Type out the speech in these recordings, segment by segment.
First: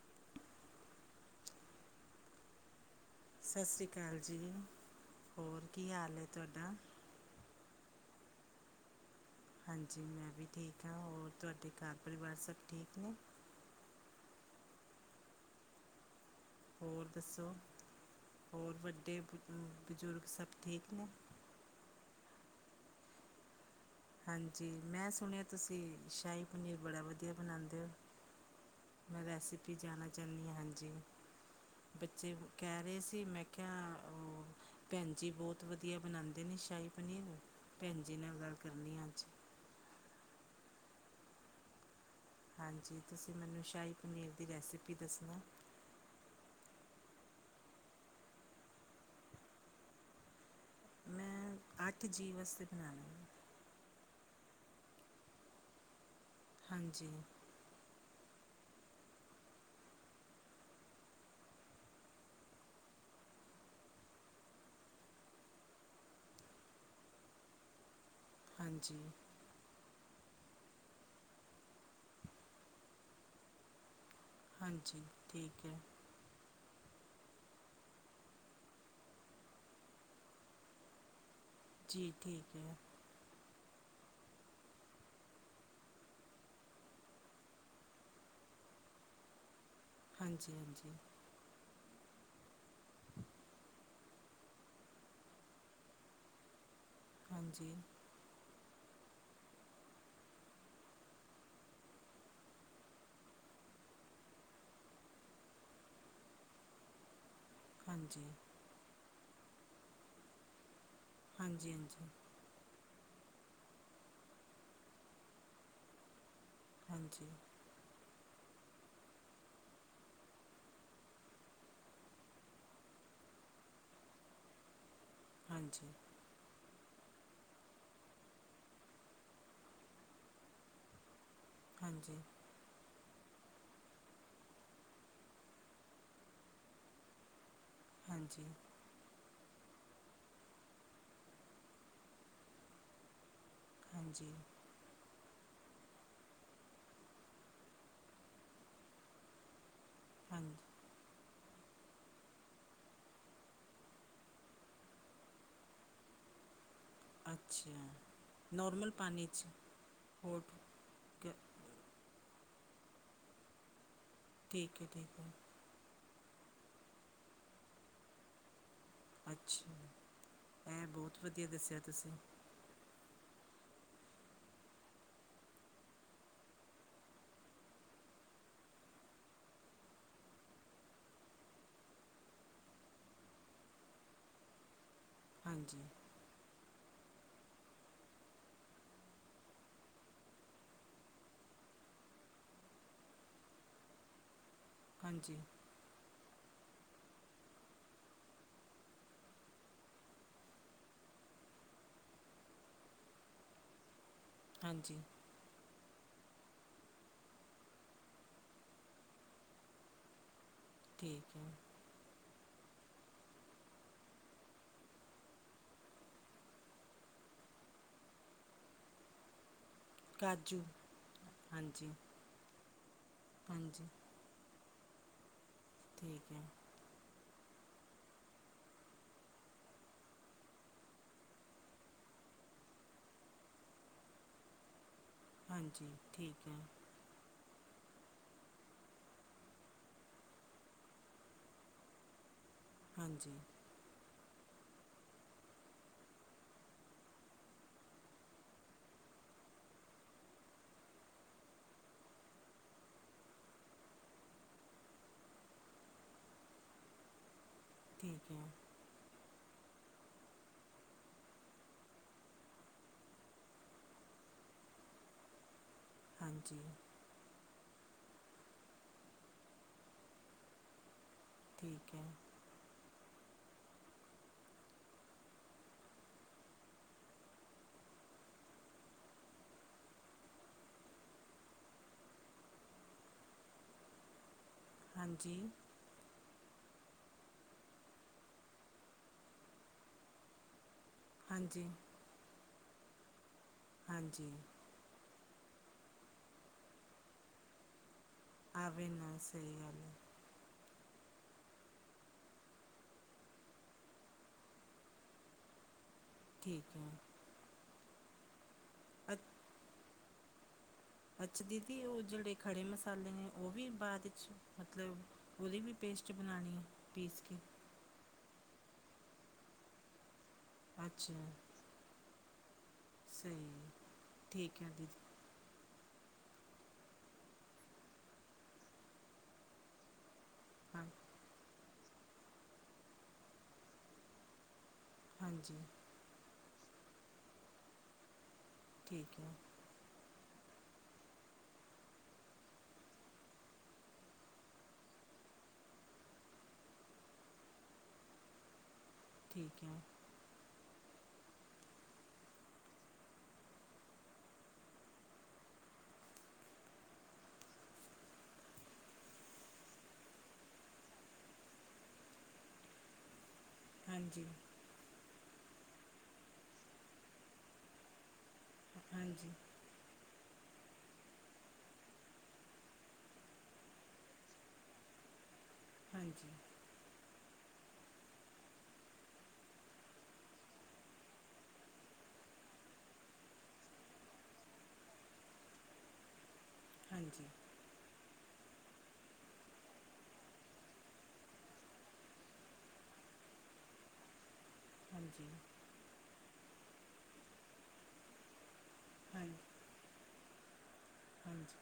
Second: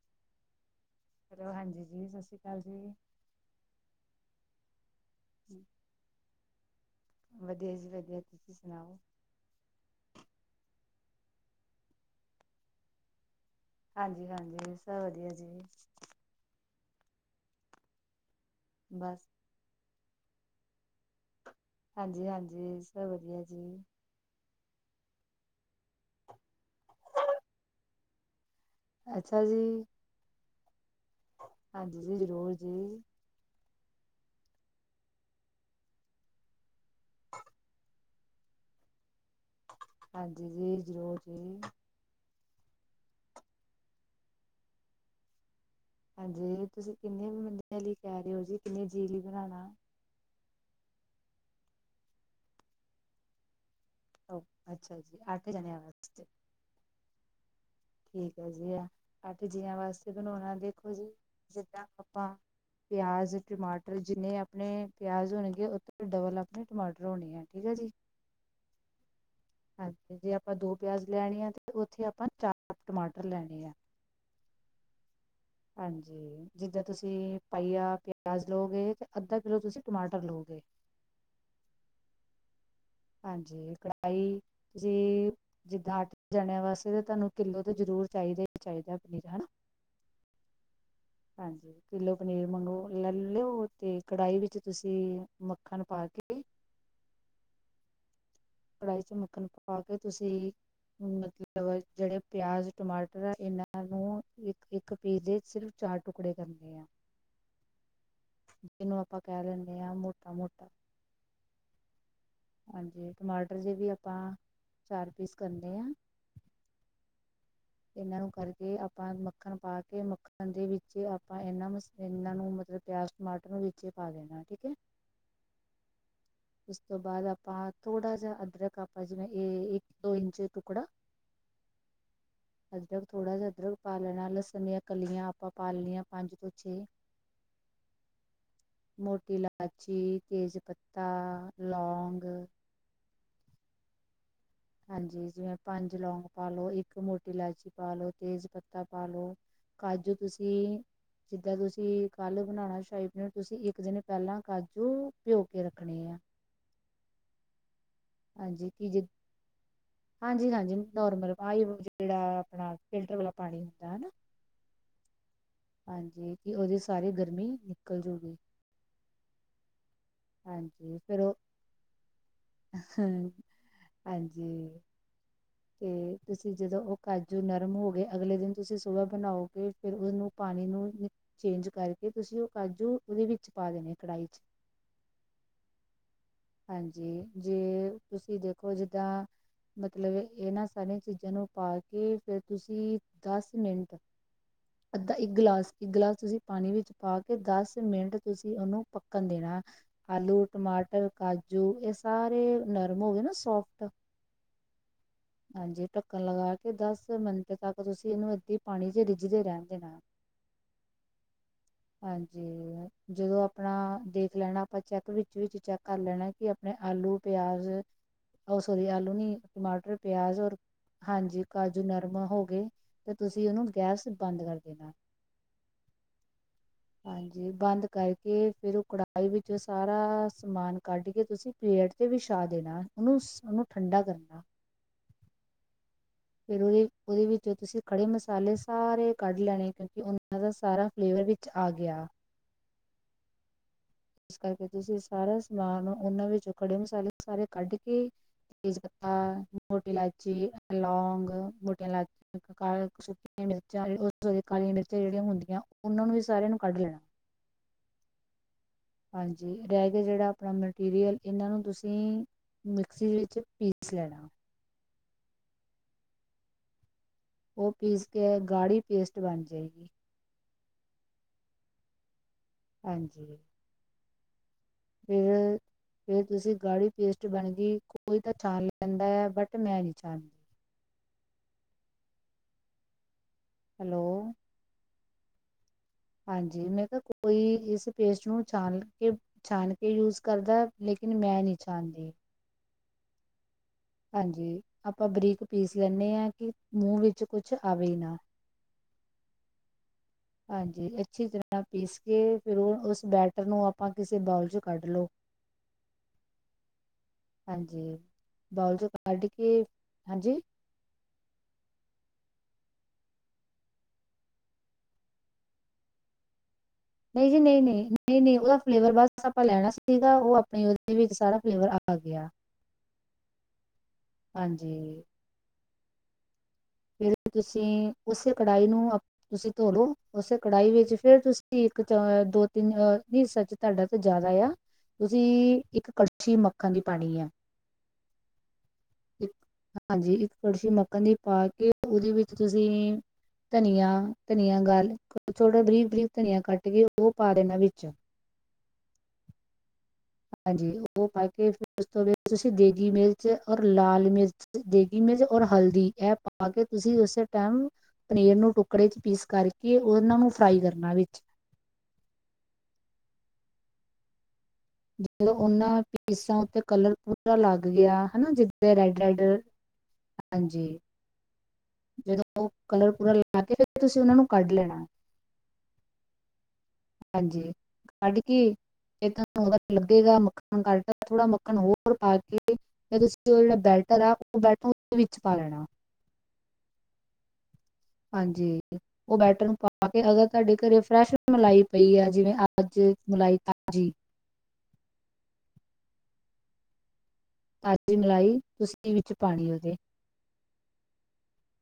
[inaudible] Hello, ਹਾਂਜੀ ਜੀ, ਸਸ਼੍ਰੀ ਕਾਲ ਜੀ। ਸਸ਼੍ਰੀ ਕਾਲ ਜੀ, ਹੋਰ ਕੀ ਹਾਲ ਐ ਤੂਆਡਾ? ਵਧਿਆ ਜੀ ਵਧਿਆ, ਤੂਸੀ ਸੁਣਾਓ? ਹਾਂਜੀ। ਮੈਂ ਵੀ ਠੀਕ ਹਾਂ, ਹੋਰ ਤੂਆਡੇ ਘਾਰ ਪਰਿਵਾਰ ਸਬ ਠੀਕ ਨੇ? ਹਾਂਜੀ- ਹਾਂਜੀ ਸਬ ਵਧਿਆ ਜੀ। ਹੋਰ ਦੱਸੋ, ਹੋਰ ਵੱਡੇ ਬਸ ਬ ਬੂਜੁਰਗ ਸਬ ਠੀਕ ਨੇ? ਹਾਂਜੀ- ਹਾਂਜੀ। ਸਬ ਵਧਿਆ ਜੀ। ਹਾਂਜੀ। ਮੈਂ ਸੁਣੇਆ ਤੂਸੀ ਸ਼ਾਹੀ ਪਨੀਰ ਬੜਾ ਵਦੀਆ ਬਨਾਂਦੇ ਓ। ਮੈਂ ਅੱਛਾ ਰੈਸਪੀ ਜੀ ਜਾਨਾ ਚਾਹਨੀ ਹਾਂ ਹਾਂਜੀ। ਹਾਂਜੀ ਜੀ ਬੱਚੇ ਜ਼ਰੂਰ ਕਿਰੇ ਜੀ ਸੀ। ਮੈਂ ਕੇਆ ਓਹ, ਭੈਣ ਜੀ ਬੋਤ ਵਦੀਆ ਬਨਾਂਦੇ ਨੇ ਸ਼ਾਈ ਪਨੀਰ। ਭੈਣ ਜੀ ਨਾਲ ਗੱਲ ਕਰਨੀ ਅੱਜ। ਹਾਂਜੀ ਜੀ, ਜ਼ਰੂਰ ਜੀ। ਹਾਂਜੀ। ਤੁਸੀਂ ਮੈਨੂੰ ਸ਼ਾਹੀ ਪਨੀਰ ਦੀ ਰੈਸਿਪੀ ਦੱਸਣਾ। ਹਾਂਜੀ। ਤੁਸੀਂ ਕਿੰਨੇ ਬੰਦਿਆਂ ਲਈ ਕਹਿ ਰਹੇ ਹੋ ਜੀ, ਕਿੰਨੇ ਜੀਅ ਲਈ ਬਣਾਉਣਾ। ਮੈਂ ਅੱਠ ਜੀਵ ਵਾਸਤੇ ਬਣਾਉਣੇ ਹੈ। ਅੱਛਾ ਜੀ। ਆ ਕੇ ਜਾਿਆ ਵਜਤੇ ਹਾਂਜੀ। ਠੀਕ ਹੈ ਜੀ। ਆ ਅੱਠ ਜੀਆਂ ਵਾਸਤੇ ਬਣਾਉਣਾ ਦੇਖੋ ਜੀ, ਜਿੱਦਾਂ ਆਪਾਂ ਪਿਆਜ਼, ਟਮਾਟਰ ਜਿੰਨੇ ਆਪਣੇ ਪਿਆਜ਼ ਹੋਣਗੇ ਓਤੋ ਦੀ ਡਬਲ ਅਪਣੇ ਟਮਾਟਰ ਹੋਣੇ ਐ, ਠੀਕ ਐ ਜੀ। ਹਾਂਜੀ। ਹਾਂਜੀ, ਜੇ ਆਪਾਂ ਦੋ ਪਿਆਜ ਲੈਣੇ ਐ, ਤੇ ਉੱਥੇ ਆਪਾਂ ਚਾਰ ਟਮਾਟਰ ਲੈਣੇ ਐ। ਹਾਂਜੀ, ਠੀਕ ਏ। ਹਾਂਜੀ, ਜਿੱਦਾਂ ਤੂਸੀ ਪਾਈਆ ਪਿਆਜ਼ ਲਉਗੇ, ਤੇ ਅੱਧਾ ਕਿਲੋ ਤੁਸੀ ਟਮਾਟਰ ਲੋਗੇ। ਜੀ ਠੀਕ ਐ। ਹਾਂਜੀ, ਕੜਾਈ ਤੁਸੀਂ। ਜਿੱਦਾਂ ਅੱਠ ਜਣਿਆ ਵਾਸਤੇ ਤਾਂ ਤੁਹਾਨੂੰ ਕਿੱਲੋ ਤੇ ਜਰੂਰ ਚਾਹੀਦਾ ਹੀ ਚਾਹੀਦਾ ਪਨੀਰ, ਹੈਨਾ। ਹਾਂਜੀ, ਹਾਂਜੀ। ਹਾਂਜੀ। ਕਿੱਲੋ ਪਨੀਰ ਮੰਗੋ ਲੈ ਲਿਓ ਤੇ ਕੜਾਹੀ ਵਿੱਚ ਤੁਸੀਂ ਮੱਖਣ ਪਾ ਕੇ। ਹਾਂਜੀ। ਕੜਾਹੀ ਚ ਮੱਖਣ ਪਕਾ ਕੇ ਤੁਸੀਂ। ਮਤਲਬ ਜਿਹੜੇ ਪਿਆਜ਼ ਟਮਾਟਰ ਆ ਇਹਨਾਂ ਨੂੰ ਇੱਕ-ਇੱਕ ਪੀਸ ਵਿੱਚ ਸਿਰਫ। ਚਾਰ ਟੁਕੜੇ ਕਰਨੇ ਆ। ਹਾਂਜੀ। ਜਿਹਨੂੰ ਆਪਾਂ ਕਹਿ ਲੈਂਦੇ ਹਾਂ ਮੋਟਾ-ਮੋਟਾ। ਹਾਂਜੀ-ਹਾਂਜੀ। ਹਾਂਜੀ ਟਮਾਟਰ ਜ ਵੀ ਆਪਾਂ ਚਾਰ ਪੀਸ ਕਰਨੇ ਆ। ਹਾਂਜੀ। ਇਹਨਾਂ ਨੂੰ ਕਰਕੇ ਆਪਾਂ ਮੱਖਣ ਪਾ ਕੇ ਮੱਖਣ ਦੇ ਵਿੱਚ ਆਪਾਂ ਇਹਨਾਂ ਮਸ ਇਹਨਾਂ ਨੂੰ ਮਤਲਬ ਪਿਆਜ। ਟਮਾਟਰ ਵਿੱਚੇ ਪਾ ਦੇਣਾ ਠੀਕ ਹੈ। ਹਾਂਜੀ। ਉਸ ਤੋਂ ਬਾਅਦ ਆਪਾਂ ਥੋੜਾ ਜਿਹਾ ਅਦਰਕ ਆਪਾਂ ਜਿਵੇਂ ਇਹ ਇੱਕ ਦੋ ਇੰਚ ਟੁਕੜਾ ਹਾਂਜੀ। ਅਦਰਕ ਥੋੜ੍ਹਾ ਜਿਹਾ ਅਦਰਕ ਪਾ ਲੈਣਾ ਲਸਣੀ ਦੀਆਂ ਕਲੀਆਂ ਆਪਾਂ ਪਾਲ ਲੈਣੀਆਂ ਪੰਜ ਤੋਂ ਛੇ। ਹਾਂਜੀ। ਮੋਟੀ ਇਲਾਚੀ ਤੇਜ਼ ਪੱਤਾ ਲੌਂਗ। ਹਾਂਜੀ। ਹਾਂਜੀ ਜਿਵੇਂ ਪੰਜ ਲੌਂਗ ਪਾਲੋ ਇੱਕ ਮੋਟੀ ਇਲਾਚੀ ਪਾ ਲੋ ਤੇਜ਼ ਪੱਤਾ ਪਾ ਲਓ। ਕਾਜੂ ਹਾਂਜੀ ਤੁਸੀਂ ਜਿੱਦਾਂ ਤੁਸੀਂ ਕੱਲ੍ਹ ਬਣਾਉਣਾ ਸਾ਼ਹੀ ਪਨੀਰ ਤੁਸੀਂ ਇੱਕ ਦਿਨ ਪਹਿਲਾਂ ਕਾਜੂ ਭਿਓ ਕੇ ਰੱਖਣੇ ਆ। ਅੱਛਾ ਹਾਂਜੀ ਕਿ ਨੋਰਮਲ ਜੇ ਪਾਣੀ 'ਚ ਹੋਟ ਹਾਂਜੀ-ਹਾਂਜੀ ਕ- ਨੋਰਮਲ। ਜਿਹੜਾ ਆਪਣਾ ਫਿਲਟਰ ਵਾਲਾ ਪਾਣੀ ਹੁੰਦਾ ਹੈ ਨਾ। ਠੀਕ ਹੈ ਠੀਕ ਹੈ। ਹਾਂਜੀ, ਕਿ ਉਹਦੀ ਸਾਰੀ ਗਰਮੀ ਨਿਕਲ ਜਾਊਗੀ। ਅੱਛਾ, ਇਹ ਬਹੁਤ ਵਧੀਆ ਦੱਸਿਆ ਤੁਸੀਂ। ਹ ਹਾਂਜੀ। ਤੇ ਤੁਸੀਂ ਜਦੋਂ ਉਹ ਕਾਜੂ ਨਰਮ ਹੋ ਗਏ ਅਗਲੇ ਦਿਨ ਤੁਸੀਂ ਸੁਬਾਹ ਬਣਾਓਗੇ। ਫਿਰ ਉਹਨੂੰ ਪਾਣੀ ਨੂੰ ਚੇਂਜ ਕਰਕੇ ਤੁਸੀਂ ਉਹ ਕਾਜੂ ਉਹਦੇ ਵਿੱਚ ਪਾ ਦੇਣੇ ਕੜਾਹੀ ਚ। ਹਾਂਜੀ ਹਾਂਜੀ ਜੇ ਤੁਸੀਂ ਦੇਖੋ ਜਿੱਦਾਂ। ਮਤਲਬ ਇਹਨਾਂ ਸਾਰੀਆਂ ਚੀਜ਼ਾਂ ਨੂੰ ਪਾ ਕੇ ਫਿਰ ਤੁਸੀਂ ਦਸ ਮਿੰਟ। ਅੱਧਾ ਇੱਕ ਹਾਂਜੀ ਗਿਲਾਸ ਇੱਕ ਗਿਲਾਸ ਤੁਸੀਂ ਪਾਣੀ ਵਿੱਚ ਪਾ ਕੇ ਦਸ ਮਿੰਟ ਤੁਸੀਂ ਉਹਨੂੰ ਪੱਕਣ ਦੇਣਾ। ਆਲੂ ਟਮਾਟਰ ਕਾਜੂ ਇਹ ਸਾਰੇ ਨਰਮ ਹੋ ਗਏ ਨਾ ਸੋਫਟ। ਹਾਂਜੀ ਹਾਂਜੀ ਢੱਕਣ ਲਗਾ ਕੇ ਦਸ ਮਿੰਟ ਤੱਕ ਤੁਸੀਂ ਇਹਨੂੰ ਏਦਾਂ ਹੀ ਪਾਣੀ ਚ ਰਿੱਝਦੇ ਰਹਿੰਣ ਦੇਣਾ। ਠੀਕ ਹੈ। ਹਾਂਜੀ, ਜਦੋਂ ਆਪਣਾ ਦੇਖ ਲੈਣਾ ਆਪਾਂ ਚੈੱਕ ਵਿਚ-ਵਿਚ ਚੈੱਕ ਕਰ ਲੈਣਾ ਕਿ ਆਪਣੇ ਆਲੂ ਪਿਆਜ, ਓ ਸੋਰੀ ਆਲੂ ਨੀ, ਟਮਾਟਰ ਪਿਆਜ ਔਰ, ਕਾਜੂ ਹਾਂਜੀ ਕਾਜੂ ਨਰਮ ਹੋ ਗਏ ਤੇ ਤੁਸੀਂ ਉਹਨੂੰ ਹਾਂਜੀ ਗੈਸ ਬੰਦ ਕਰ ਦੇਣਾ ਠੀਕ ਹੈ ਹਾਂਜੀ, ਬੰਦ ਕਰਕੇ ਫੇਰ ਉਹ ਕੜਾਹੀ ਵਿੱਚੋ ਸਾਰਾ ਸਮਾਨ ਕੱਢ ਕੇ ਤੁਸੀਂ ਪਲੇਟ ਤੇ ਵਿਛਾ ਦੇਣਾ, ਉਹਨੂੰ-ਉਹਨੂੰ ਠੰਡਾ ਕਰਨਾ ਹਾਂਜੀ ਠੀਕ ਹੈ ਫਿਰ ਉਹੀ ਉਹਦੇ ਵਿੱਚ ਤੁਸੀਂ ਖੜੇ ਮਸਾਲੇ ਸਾਰੇ ਕੱਢ ਲੈਣੇ, ਕਿਉਂਕਿ ਉਹਨਾਂ ਦਾ ਸਾਰਾ ਫਲੇਵਰ ਵਿੱਚ ਆ ਗਿਆ ਹਾਂਜੀ ਇਸ ਕਰਕੇ ਤੁਸੀਂ ਸਾਰਾ ਸਮਾਨ ਉਹਨਾਂ ਵਿੱਚੋਂ ਕੜੇ ਮਸਾਲੇ ਸਾਰੇ ਕੱਢ ਕੇ ਤੇਜ਼ਪਤਾ, ਮੋਟੀ ਇਲਾਇਚੀ, ਲੌਗ, ਮੋਟ ਇਲਾਇਚੀ ਇਕ ਕਾਲੀਆ ਤੇ ਸੁੱਕੀਆਂ ਮਿਰਚਾਂ ਉਸ ਵਲੇ ਕਾਲੀਆਂ ਮਿਰਚਾਂ ਜਿਹੜੀਆਂ ਹੁੰਦੀਆਂ, ਉਹਨਾਂ ਨੂੰ ਵੀ ਸਾਰਿਆਂ ਨੂੰ ਕੱਢ ਲੈਣਾ ਠੀਕ ਹੈ ਹਾਂਜੀ, ਰਹਿ ਗਿਆ ਜਿਹੜਾ ਆਪਣਾ ਮਟੀਰੀਅਲ, ਇਹਨਾਂ ਨੂੰ ਤੁਸੀਂ ਮਿਕਸੀ ਵਿੱਚ ਪੀਸ ਲੈਣਾ ਹਾਂਜੀ ਉਹ ਪੀਸ ਕੇ, ਗਾੜੀ ਪੇਸਟ ਬਣ ਜਾਏਗੀ ਠੀਕ ਹੈ ਹਾਂਜੀ ਇਹ ਫੇਰ ਤੁਸੀਂ ਗਾੜੀ ਪੇਸਟ ਬਣ ਗਈ, ਕੋਈ ਤਾਂ ਛਾਣ ਲੈਂਦਾ ਆ, ਬਟ ਮੈਂ ਨਹੀਂ ਛਾਣਦੀ ਹੈਲੋ ਹਾਂਜੀ ਹਾਂਜੀ, ਮੈਂ ਕਿਹਾ ਕੋਈ ਇਸ ਪੇਸਟ ਨੂੰ ਛਾਣ ਕੇ, ਛਾਣ ਕੇ ਯੂਜ ਕਰਦਾ ਲੇਕਿਨ ਮੈਂ ਨਹੀਂ ਹਾਂਜੀ ਛਾਣਦੀ ਹਾਂਜੀ, ਆਪਾਂ ਬਰੀਕ ਪੀਸ ਲੈਂਦੇ ਹਾਂ, ਕਿ ਮੂੰਹ ਵਿੱਚ ਕੁਛ ਆਵੇ ਨਾ ਆਵੇ ਨਾ, ਸਹੀ ਗੱਲ ਹਾਂਜੀ, ਅੱਛੀ ਤਰ੍ਹਾਂ ਨਾਲ ਪੀਸ ਕੇ, ਫਿਰ ਉਹ ਉਸ ਬੈਟਰ ਨੂੰ ਆਪਾਂ ਕਿਸੇ ਬਾਉਲ 'ਚ ਕੱਢ ਲੋ ਠੀਕ ਹੈ ਹਾਂਜੀ, ਬਾਉਲ 'ਚ ਕੱਢ ਅੱ- ਕੇ, ਹਾਂਜੀ ਅੱਛਾ ਦੀਦੀ, ਉਹ ਜਿਹੜੇ ਖੜ੍ਹੇ ਮਸਾਲੇ ਨੇ, ਉਹ ਵੀ ਬਾਅਦ ਵਿੱਚ, ਮਤਲਬ ਉਹਦੀ ਵੀ ਪੇਸਟ ਬਣਾਉਣੀ ਹੈ ਪੀਸ ਨਹੀਂ ਕੇ ਜੀ ਨਹੀਂ ਨਹੀਂ ਨਹੀਂ ਨਹੀਂ ਉਹਦਾ ਫਲੇਵਰ ਬਸ ਆਪਾਂ ਲੈਣਾ ਸੀਗਾ ਉਹ ਉਹਦੇ ਵਿੱਚ ਅੱਛਾ ਸਾਰਾ ਫਲੇਵਰ ਆ ਗਿਆ ਸਹੀ, ਠੀਕ ਹੈ ਦੀਦੀ ਹਾਂਜੀ ਫੇਰ ਤੁਸੀਂ, ਉਸੇ ਕੜਾਹੀ ਨੂੰ ਤੁਸੀਂ ਧੋਲੋ, ਉਸੇ ਕੜਾਹੀ ਹਾਂ ਵਿੱਚ ਫੇਰ ਤੁਸੀਂ ਇੱਕ 'ਚ ਦੋ, ਤਿੰਨਹ ਹਿੱਸਾ 'ਚ ਤੁਹਾਡਾ ਤੇ ਜਿਆਦਾ ਆ ਹਾਂਜੀ ਤੁਸੀਂ ਇੱਕ ਕ ਕੜਛੀ ਮੱਖਣ ਦੀ ਪਾਉਣੀ ਆ ਠੀਕ ਹੈ ਇੱਕ ਹਾਂਜੀ, ਇੱਕ ਕੜਛੀ ਮੱਖਣ ਦੀ ਪਾ ਕੇ, ਉਹਦੇ ਵਿੱਚ ਤੁਸੀਂ ਧਨੀਆ -ਧਨੀਆ ਗੱਲ, ਥੋੜਾ ਬਰੀਕ- ਬਰੀਕ ਧਨੀਆ ਕੱਟ ਕੇ ਉਹ ਪਾ ਦੇਣਾ ਵਿੱਚ। ਠੀਕ ਹੈ। ਹਾਂਜੀ, ਉਹ ਪਾ ਕੇ ਫਿਰ ਉਸ ਤੋਂ ਬਾਅਦ ਤੁਸੀਂ ਦੇਗੀ ਮਿਰਚ ਔਰ ਲਾਲ ਮਿਰਚ? ਦੇਗੀ ਮਿਰਚ ਔਰ ਹਲਦੀ ਇਹ ਪਾ ਕੇ ਤੁਸੀਂ, ਉਸੇ ਟਾਈਮ? ਪਨੀਰ ਨੂੰ ਟੁਕੜੇ 'ਚ ਪੀਸ ਕਰਕੇ, ਉਹਨਾਂ ਨੂੰ ਫਰਾਈ ਕਰਨਾ ਵਿੱਚ। ਹਾਂਜੀ। ਜਦੋਂ ਉਹਨਾਂ ਪੀਸਾਂ ਉੱਤੇ ਕਲਰ ਪੂਰਾ ਲੱਗ ਗਿਆ ਹਨਾ ਜੀ? ਤੇ ਰੈਡ -ਰੈਡ? ਹਾਂਜੀ ਹਾਂਜੀ ਜਦੋਂ ਉਹ ਕਲਰ ਪੂਰਾ ਲਾ ਕੇ ਫਿਰ ਤੁਸੀਂ ਉਹਨਾਂ ਨੂੰ ਕੱਢ ਲੈਣਾ ਹਾਂਜੀ ਹਾਂਜੀ ਸਾਡੇ ਕੀ ਜੇ ਤੁਹਾਨੂੰ ਲੱਗੇਗਾ ਮੱਖਣ ਕੱਟ ਥੋੜਾ ਮੱਖਣ ਹੋਰ ਪਾ ਕੇ ਫ ਤੁਸੀਂ ਉਹ ਜਿਹੜਾ ਬੈਟਰ ਆ ਉਹ ਬੈਟਦੇ ਵਿੱਚ ਪਾ ਲੈਣਾ ਹਾਂਜੀ ਹਾਂਜੀ ਉਹ ਬੈਟਰ ਨੂੰ ਪਾ ਕੇ ਅਗਰ ਤੁਹਾਡੇ ਘਰੇਰੈਸ਼ ਮਲਾਈ ਪਈ ਆ ਜਿਵੇਂ ਅੱਜ ਮਲਾਈ ਤਾਜ਼ੀ ਹਾਂਜੀ ਤਾਜ਼ੀ ਮਲਾਈ ਤੁਸੀਂ ਵਿੱਚ ਹਾਂ ਪਾਣੀ ਉਹਦੇ ਹਾਂਜੀ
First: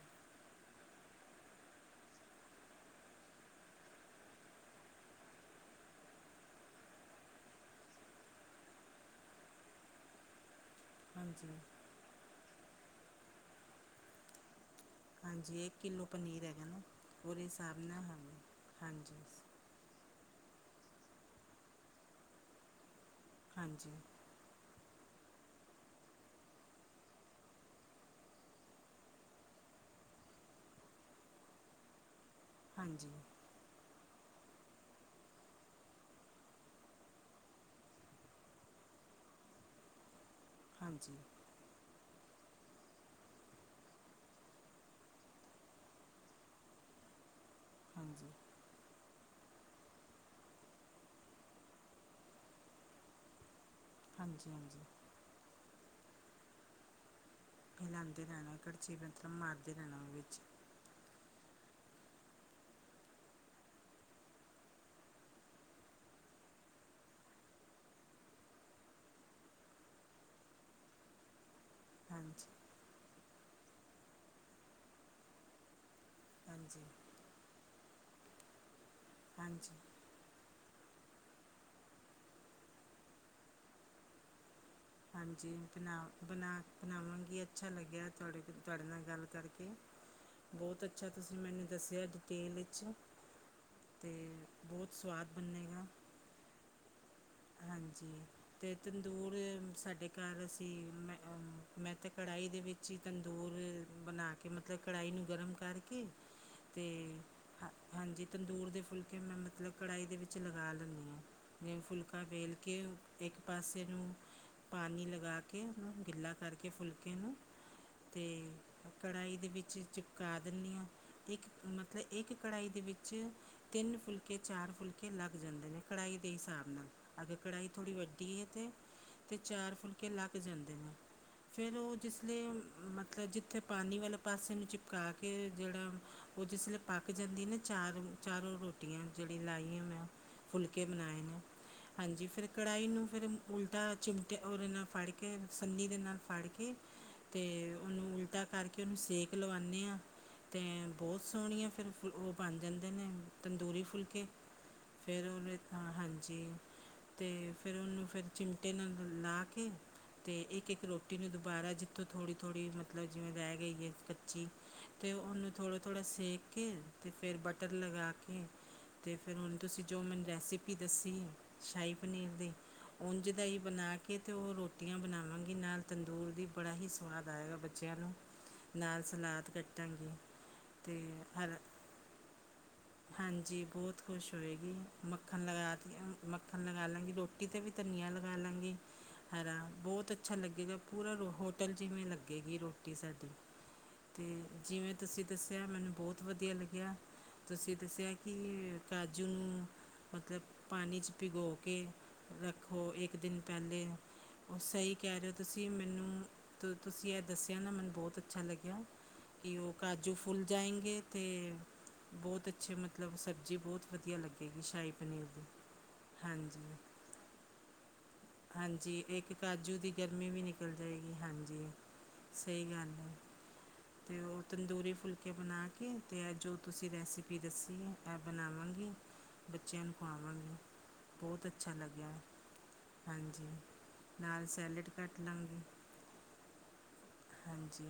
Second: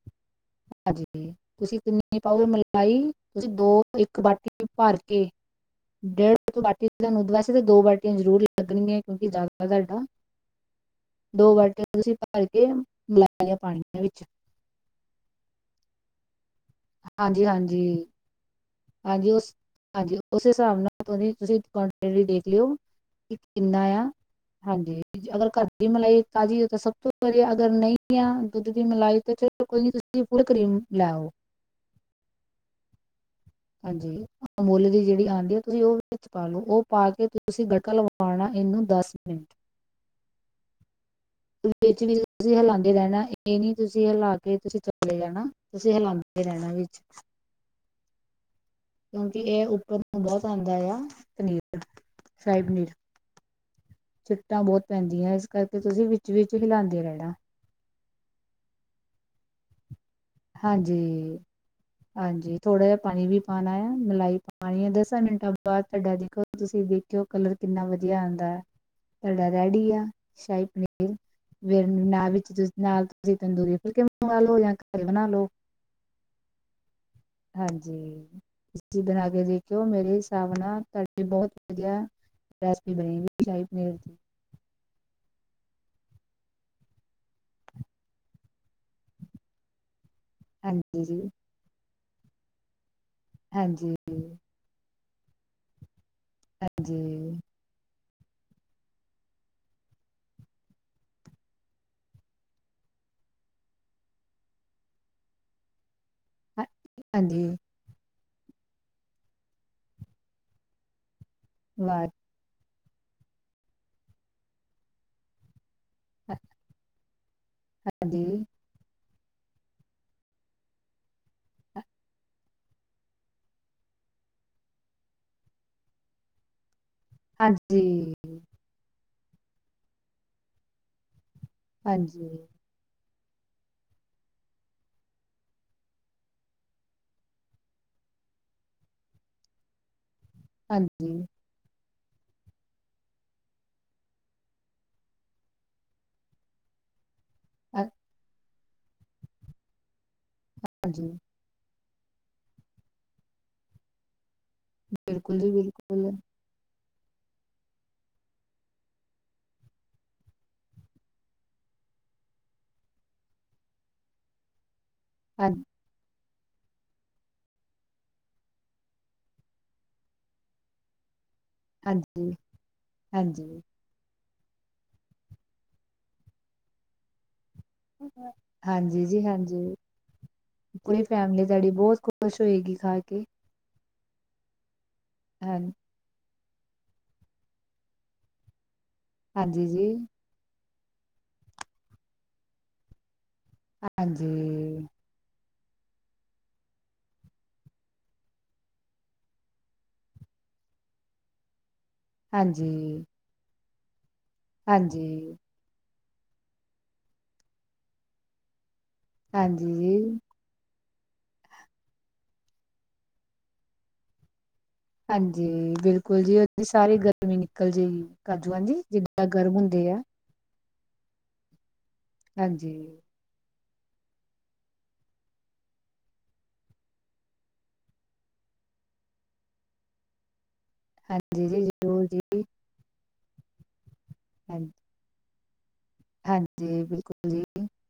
ਹਾਂਜੀ। ਤੁਸੀਂ ਕਿੰਨੀ ਪਾਓਗੇ ਮਲਾਈ ਤੁਸੀਂ ਦੋ ਇੱਕ ਬਾਟੀ ਭਰ ਕੇ। ਡੇਢ ਤੋਂ ਬਾਟੀੀਆਂ ਤੁਹਾਨੂੰ ਵੈਸੇ ਤਾਂ ਦੋ ਬਾਟੀਆਂ ਜ਼ਰੂਰ ਲੱਗਣਗੀਆਂ ਕਿਉਂਕਿ ਜ਼ਿਆਦਾ ਤੁਹਾਡਾ। [inaudible] ਦੋ ਬਾਟੀਆਂ ਤੁਸੀਂ ਭਰ ਕੇ ਮਿਲਾਲਆਂ ਪਾਣੀਆਂ ਵਿੱਚ। ਹਾਂਜੀ ਇੱਕ ਕਿੱਲੋ ਪਨੀਰ ਹੈਗਾ ਨਾ ਉਹਦੇ ਹਾਂਜੀ ਹਿਸਾਬ ਹਾਂਜੀ ਨਾਲ ਹਾਂਜੀ? ਹਾਂਜੀ ਉਸ ਹਾਂਜੀ ਉਸ ਹਿਸਾਬ ਨਾਲ ਦੇਖ ਲਿਓ? ਇੱਕ ਕਿੰਨਾ ਹਾਂਜੀ ਆ? ਹਾਂਜੀ ਅਗਰ ਘਰ ਦੀ ਮਲਾਈ ਤਾਜ਼ੀ ਹੋ ਤਾਂ ਸਭ ਤੋਂ ਵਧੀਆ ਅਗਰ ਨਹੀਂ ਆ ਦੁੱਧ ਦੀ ਮਲਾਈ ਤਾਂ ਚਲੋ ਕੋਈ ਨੀਂ। ਦੀਪ ਕਰੀਮ ਲਿਆਓ। ਹਾਂਜੀ। ਹਾਂਜੀ ਅਮੂੱਲ ਦੀ ਜਿਹੜੀ ਆਉਂਦੀ ਆ ਤੁਸੀਂ ਉਹ ਵਿੱਚ ਪਾ ਲਓ ਉਹ ਪਾ ਕੇ ਤੁਸੀਂ ਗੱਟਾ ਲਵਾ? ਪਾਉਣਾ ਇਹਨੂੰ ਦਸ ਮਿੰਟ? ਹਾਂਜੀ। ਵਿੱਚ ਵੀ ਤੁਸੀਂ ਹਿਲਾਉਂਦੇ ਰਹਿਣਾ ਇਹ ਨੀ ਤੁਸੀਂ ਹਿਲਾ ਕੇ ਤੁਸੀਂ ਚਲੇ ਜਾਣਾ। ਤੁਸੀਂ ਹਲਉਂਦੇ ਰਹਿਣਾ ਵਿੱਚ। ਹਾਂਜੀ। ਕਿਉਂਕਿ ਇਹ ਉੱਪਰ ਬਹੁਤ ਆਉਂਦਾ ਆ ਪਨੀਰ ਸ਼ਰਾਹੀ ਪਨੀਰ। ਹਾਂਜੀ ਚਿੱਟਾਂ ਬਹੁਤ ਹਾਂਜੀ ਪੈਂਦੀਆਂ ਇਸ ਕਰਕੇ ਤੁਸੀਂ ਵਿੱਚ ਵਿਚ ਹਿਲਾਉਂਦੇ ਰਹਿਣਾ। ਹਿਲਾਉਂਦੇ ਰਹਿਣਾ ਇੱਕੜਚੀ ਬਤਮ ਮਾਰਦੇ ਰਹਿਣਾ ਉਹ ਵਿੱਚ। ਹਾਂਜੀ। ਹਾਂਜੀ ਥੋੜਾ ਜਹਾ ਪਾਣੀ ਵੀ ਪਾਉਣਾ ਆ ਮਲਾਈ ਪਾਉਣੀ ਆ ਦਸਾਂ ਮਿੰਟਾਂ ਬਾਅਦ ਤੁਹਾਡਾ ਦੇਖੋ? ਤੁਸੀਂ ਦੇਖਿਓ ਕਲਰ ਕਿੰਨਾ ਵਧੀਆ ਆਉਂਦਾ ਹੈ ਤੁਹਾਡਾ ਰੈਡੀ ਆ ਸ਼ਾਹੀ ਪਨੀਰ। ਫ ਨਾ ਹਾਂਜੀ ਵਿੱਚ ਨਾਲ ਤੁਸੀਂ ਤੰਦੂਰੀ ਫੁਲਕੇ ਮੰਗਵਾਾਲੋ ਜਾਂ ਘਰੇ ਬਣਾ ਲੋ। ਹਾਂਜੀ। ਹਾਂਜੀ ਤੁ ਬਣਾ ਕੇ ਹਾਂਜੀ ਦੇਖਿਓ ਮੇਰੇ? ਸਾਵਣਾ ਤੁਹਾਡੀ ਬਹੁਤ ਵਧੀਆ ਰੈਸਪੀ ਬਣੇ ਗਈ ਸ਼ਾਹੀ ਪਨੀਰ ਦੀ। ਹਾਂਜੀ ਬਣਾ ਬਣਾ ਬਣਾਵਾਂਗੀ ਅੱਛਾ ਲੱਗਿਆ ਤੁਹਾਡੇ ਤੁਹਾਡੇ ਨਾਲ ਗੱਲ ਕਰਕੇ। ਬਹੁਤ ਹਾਂਜੀ ਅੱਛਾ ਜੀ ਤੁਸੀਂ ਮੈਨੂੰ ਦੱਸਿਆ ਡਿਟੇਲ ਵਿੱਚ। ਹਾਂਜੀ। ਤੇ ਬਹੁਤ ਸਵਾਦ ਬਨੇਗਾ। ਹਾਂਜੀ। ਹਾਂਜੀ ਤੇ ਤੰਦੂਰ ਸਾਡੇ ਘਰ ਅਸੀਂ ਮੈਂ-ਮੈਂ ਤੇ ਕੜਾਈ ਦੇ ਵਿੱਚ ਈ ਤੰਦੂਰ ਬਣਾ ਕ ਕਿ ਮਤਲਬ ਕੜਾਈ ਨੂੰ ਗਰਮ ਕਰਕੇ ਹਾਂ- ਤੇ ਹਾਂਜੀ ਹਾ ਹਾਂਜੀ ਤੰਦੂਰ ਦੇ ਫੁਲਕੇ ਮੈਂ ਮਤਲਬ ਕੜਾਈ ਦੇ ਵਿੱਚ ਲਗਾ ਲੈਣੀ ਆ। ਫੇਰ ਵਾਹ ਫੁਲਕਾ ਵੇਲ ਕੇ ਏਕ ਪਾਸੇ ਨੂੰ। ਪਾਣੀ ਲਗਾ ਕੇ ਉਹਨੂੰ ਗਿੱਲਾ ਕਰਕੇ ਫੁਲਕੇ ਨੂੰ ਹਾਂਜੀ ਤੇ ਕੜਾਈ ਦੇ ਵਿੱਚ ਚਿਪਕਾ ਦਿੰਨੀ ਆ। ਇੱਕ ਹਾਂਜੀ ਮਤਲਬ ਏਕ ਕੜਾਈ ਦੇ ਵਿੱਚ ਤਿੰਨ ਫੁਲਕੇ ਚਾਰ ਫੁਲਕੇ ਲੱਗ ਜਾਂਦੇ ਨੇ ਕੜਾਹੀ ਦੇ ਹਿਸਾਬ ਨਾਲ। ਅਗਰ ਕੜ੍ਹਾਈ ਤੁੜੀ ਹਾਂਜੀ ਵੱਡੀ ਹੈ ਤਾਂ? ਤੇ ਚਾਰ ਫੁਲਕੇ ਲੱਗ ਜਾਂਦੇ ਨੇ ਫਿਰ ਉਹ ਜਿਸ ਹਾਂਜੀ ਲਈ ਮਤਲਬ ਜਿੱਥੇ ਪਾਨੀ ਵਾਲੇ ਪਾਸੇ ਨੂੰ ਚਿਪਕਾ ਕੇ ਜਿਹੜਾ ਉਹ ਜਿਸਲੇ ਪੱਕ ਜਾਂਦੀ ਨਾ, ਚਾਰ-ਚਾਰੋਂ ਰੋਟੀਆਂ ਜਿਹੜੀ ਲਾਈ ਆ ਮੈਂ ਫੁਲਕੇ ਬਣਾਏ ਹਾਂਜੀ ਨੇ, ਹਾਂਜੀ, ਫਿਰ ਕੜਾਹੀ ਨੂੰ ਫਿਰ ਉਲਟਾ ਚਿਮਟੇ ਉਹਦੇ ਨਾਲ ਫੜ ਕੇ, ਸੰਨੀ ਦੇ ਨਾਲ ਫੜ ਕੇ, ਤੇ ਹਾਂ- ਉਹਨੂੰ ਉਲਟਾ ਕਰਕੇ ਉਹਨੂੰ ਸੇਕ ਲਵਾਨੇ ਆ, ਤੇ ਹਾਂਜੀ ਬਹੁਤ ਸੋਹਣੀਆਂ ਫੇਰ ਫੁ ਉਹ ਬਣ ਜਾਂਦੇ ਨੇ ਤੰਦੂਰੀ ਫੁਲਕੇ। ਫਿਰ, ਬਿਲਕੁਲ ਜੀ ਉਹਨੇ [unintelligible] ਬਿਲਕੁਲ ਹਾਂਜੀ ਤੇ ਫਿਰ ਉਹਨੂੰ ਫਿਰ ਚਿਮ ਏਨਾਂ ਨੂੰ ਲਾ ਕੇ। ਤੇ ਇੱਕ-ਇੱਕ ਰੋਟੀ ਨੂੰ ਦੁਬਾਰਾ, ਜਿੱਥੋਂ ਥੋੜ੍ਹੀ-ਥੋੜ੍ਹੀ, ਮਤਲਬ ਜਿਵੇਂ ਰਹਿ ਗਈ ਏ ਕੱਚੀ ਤੇ ਹਾਂ ਉਨੂੰ ਥੋੜ੍ਹਾ-ਥੋੜ੍ਹਾ ਸੇਕ ਕੇ, ਤੇ ਫਿਰ ਬਟਰ ਲਗਾ ਕੇ ਤੇ ਫੇਰ, ਹੁਣ ਤੁਸੀਂ ਜੋ ਮੈਨੂੰ ਰੈਸਿਪੀ ਦਸੀ ਸ਼ਾਹੀ ਪਨੀਰ ਹਾਂਜੀ, ਦੀ, ਉਝ ਹਾਂਜੀ। ਬਣਾ ਕੇ, ਤੇ ਉਹ ਰੋਟੀਆਂ ਬਣਾਵਾਂਗੀ ਨਾਲ ਤੰਦੂਰ ਦੀ, ਬੜਾ ਹੀ ਸਵਾਦ ਆਏਗਾ, ਬੱਚ ਬੱਚਿਆਂ ਨੂੰ ਨਾਲ ਹਾਂਜੀ ਜੀ ਸਲਾਦ ਹਾਂਜੀ, ਕਟਾਗੀ। ਤੇ ਪੂਰੀ ਫੈਮਿਲੀ ਹਰ ਤੁਹਾਡੀ ਬਹੁਤ ਖੁਸ਼ ਹੋਏਗੀ ਖਾ [inaudible] ਕੇ। ਹਾਂਜੀ, ਬੋਤ ਖੁਸ਼ ਹੋਏਗੀ। ਮੱਖਣ ਹਾਂ ਲਗਾ ਦੀਆ, ਮੱਖਣ ਲਗਾ ਲਾਂਗੀ ਰੋਟੀ ਤੇ ਵੀ ਧਨੀਆ ਲ ਲਾ ਲਾਂਗੀ। ਹਰਾ ਹਾਂਜੀ ਜੀ, ਬੌਤ ਅੱਛਾ ਲੱਗੇਗਾ, ਪੂਰਾ ਰੋ ਹੋਟਲ ਜਿਵੇੰ ਲਗੇਗੀ ਰੋਟੀ ਸਾਡੀ। ਤੇ ਹਾਂਜੀ, ਜਿਵੇਂ ਤੁਸੀਂ ਦਸਿਆਂ ਮੈਨੂੰ ਬੌਤ ਵਧੀਆ ਲੱਗਿਆ। ਤੁਸੀਂ ਦਸਿਆ ਕਿ ਕਾਜੂ ਨੂੰ ਮਤਲਬ ਪਾਣੀ ਚ ਭਿਗੋ ਕੇ। ਰੱਖੋ ਹਾਂਜੀ। ਇੱਕ ਦਿਨ ਪਹਿਲੇ, ਉਹ ਸਹੀ ਕਹਿ ਰਹੇ ਹਾਂਜੀ, ਤੁਸੀਂ। ਤੁਸੀ ਮੈਨੂੰ ਤ ਤੁਸੀਂ ਇਹ ਦੱਸਿਆ ਨਾ, ਮੈਨੂੰ ਬੌਤ ਅੱਛਾ ਲੱਗਿਆ। ਕੀ ਉਹ ਹਾਂਜੀ ਕਾਜੂ ਜੀ। ਫੂਲ ਜਾਏਂਗੇੇ। ਤੇ ਬਹੁਤ ਅੱਛੇ, ਮਤਲਬ ਸਬਜ਼ੀ ਬੌਤ ਵਧੀਆ ਲੱਗੇਗੀ, ਸ਼ਾਈ ਹਾਂਜੀ, ਬਿਲਕੁਲ ਜੀ, ਉਹਦੀ ਸਾਰੀ ਗਰਮੀ ਨਿਕਲ ਜੇਗੀ। ਕਾਜੂ ਹਾਂਜੀ, ਜਿੱਦਾਂ ਇਕ ਗਰਮ ਕਾਜੂ ਹੁੰਦੇ ਦੀ ਆ। ਗਰਮੀ ਵੀ ਨਿਕ ਨਿਕਲ ਜਾਏਗੀ, ਹਾਂਜੀ, ਸਹੀ ਹਾਂਜੀ, ਗੱਲ ਐ। ਤੇ ਉਹ ਤੰਦੂਰੀ ਫੁਲਕੇ ਬਣਾ ਕੇ, ਤੇ ਇਹ ਜੋ ਤੁਸੀਂ ਰੈਸਪੀ ਦੱਸੀ ਏ ਇਹ ਬਣਾਵਾਂਗੀ। ਬੱਚਿਆਂ ਨੂੰ ਖਾਵਾਵਾਗੀ, ਬਹੁਤ ਹਾਂਜੀ ਜੀ ਅੱਛਾ ਜ਼ਰੂਰ ਲੱਗਿਆ। ਜੀ ਹਾਂਜੀ, ਨਾਲ ਹਾਂਜੀ। ਸੈਲਡ ਕੱਟ ਲਾਂਗੇ। ਹਾਂਜੀ, ਬਿਲਕੁਲ। ਜੀ, ਹਾਂਜੀ।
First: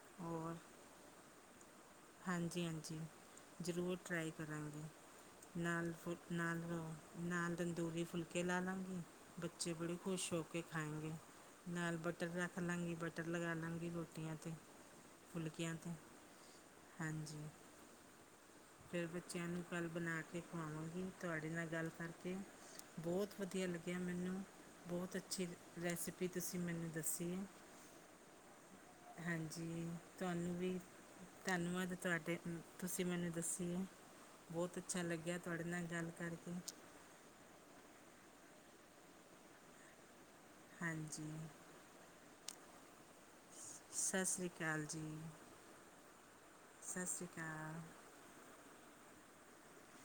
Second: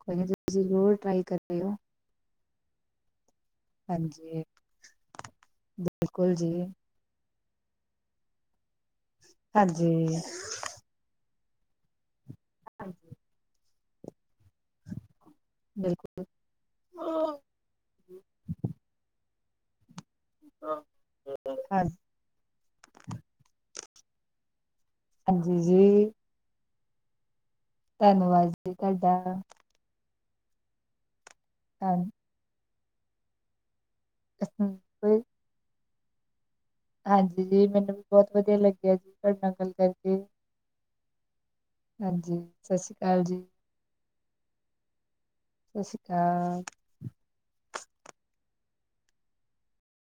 ਕੋਈ ਨੀ ਤੁਸੀਂ ਜ਼ਰੂਰ ਟਰਾਈ ਕਰਦੇਓ। ਹਾਂਜੀ-ਹਾਂਜੀ, ਜ਼ਰੂਰ ਟਰਾਈ ਹਾਂਜੀ। ਕਰਾਂਗੀ, ਨਾਲ ਫੁ ਬਿਲਕੁਲ ਜੀ, ਨਾਲ ਰੋ ਨਾਲ ਤੰਦੂਰੀ ਫੁਲਕੇ ਲਾ ਲਾਂਗੀ, ਬੱਚੇ ਹਾਂਜੀ, ਬੜ੍ਹੇ ਖੁਸ਼ ਹੋ ਕੇ ਖਾਏਂਗੇ। ਨਾਲ ਬਟਰ ਰੱਖ ਲਾਂਗੀ, ਬਟਰ ਲਗਾ ਲਗਾ ਲਾਗੀ ਰੋਟੀਆਂ ਤੇ। ਫੁਲਕਿਆਂ ਤੇ ਬਿਲਕੁਲ। ਹਾਂਜੀ। ਫਿਰ ਬੱਚਿਆਂ ਨੂੰ ਕੱਲ ਬਣਾ ਕੇ ਹਾਂ ਖਵਾਵਾਂਗੀ, ਤੁਹਾਡੇ ਨਾਲ ਗੱਲ ਕਰ ਬੌਤ ਵਧੀਆ ਲੱਗਿਆ ਮੈਨੂੰ, ਬੌਤ ਅੱਛੀ ਹਾਂਜੀ ਜੀ ਰੈਸਪੀ ਤੁਸੀਂ ਮੈਨੂੰ ਦੱਸੀ ਏ। ਧੰਨਵਾਦ ਜੀ ਤਾਡਾ। ਜੀ ਤੁਹਾਨੂੰ ਵੀ, ਧੰਨਵਾਦ ਹਾਂ ਤੁਹਾਡੇ, ਤੁਸੀਂ ਮੈਨੂੰ ਦੱਸੀ ਏ। ਬੌਤ ਅੱਛਾ ਲੱਗਿਆ, ਤੁਹਾਡੇ ਨਾਲ ਗੱਲ ਕਰਕੇ। ਹਾਂਜੀ ਜੀ, ਮੈਨੂੰ ਵੀ ਬਹੁਤ ਵਧੀਆ ਲੱਗਿਆ ਜੀ ਤੁਹਾਡੇ ਨਾਲ ਗੱਲ ਕਰਕੇ। ਹਾਂਜੀ, ਹਾਂਜੀ ਸਤਿ ਸ਼੍ਰੀ ਅਕਾਲ ਜੀ ਸਾਸਰੀ ਕਾਲ ਜੀ। ਸਾਸਰੀ ਕਾਲ। ਸਾਸਰੀ ਕਾਲ।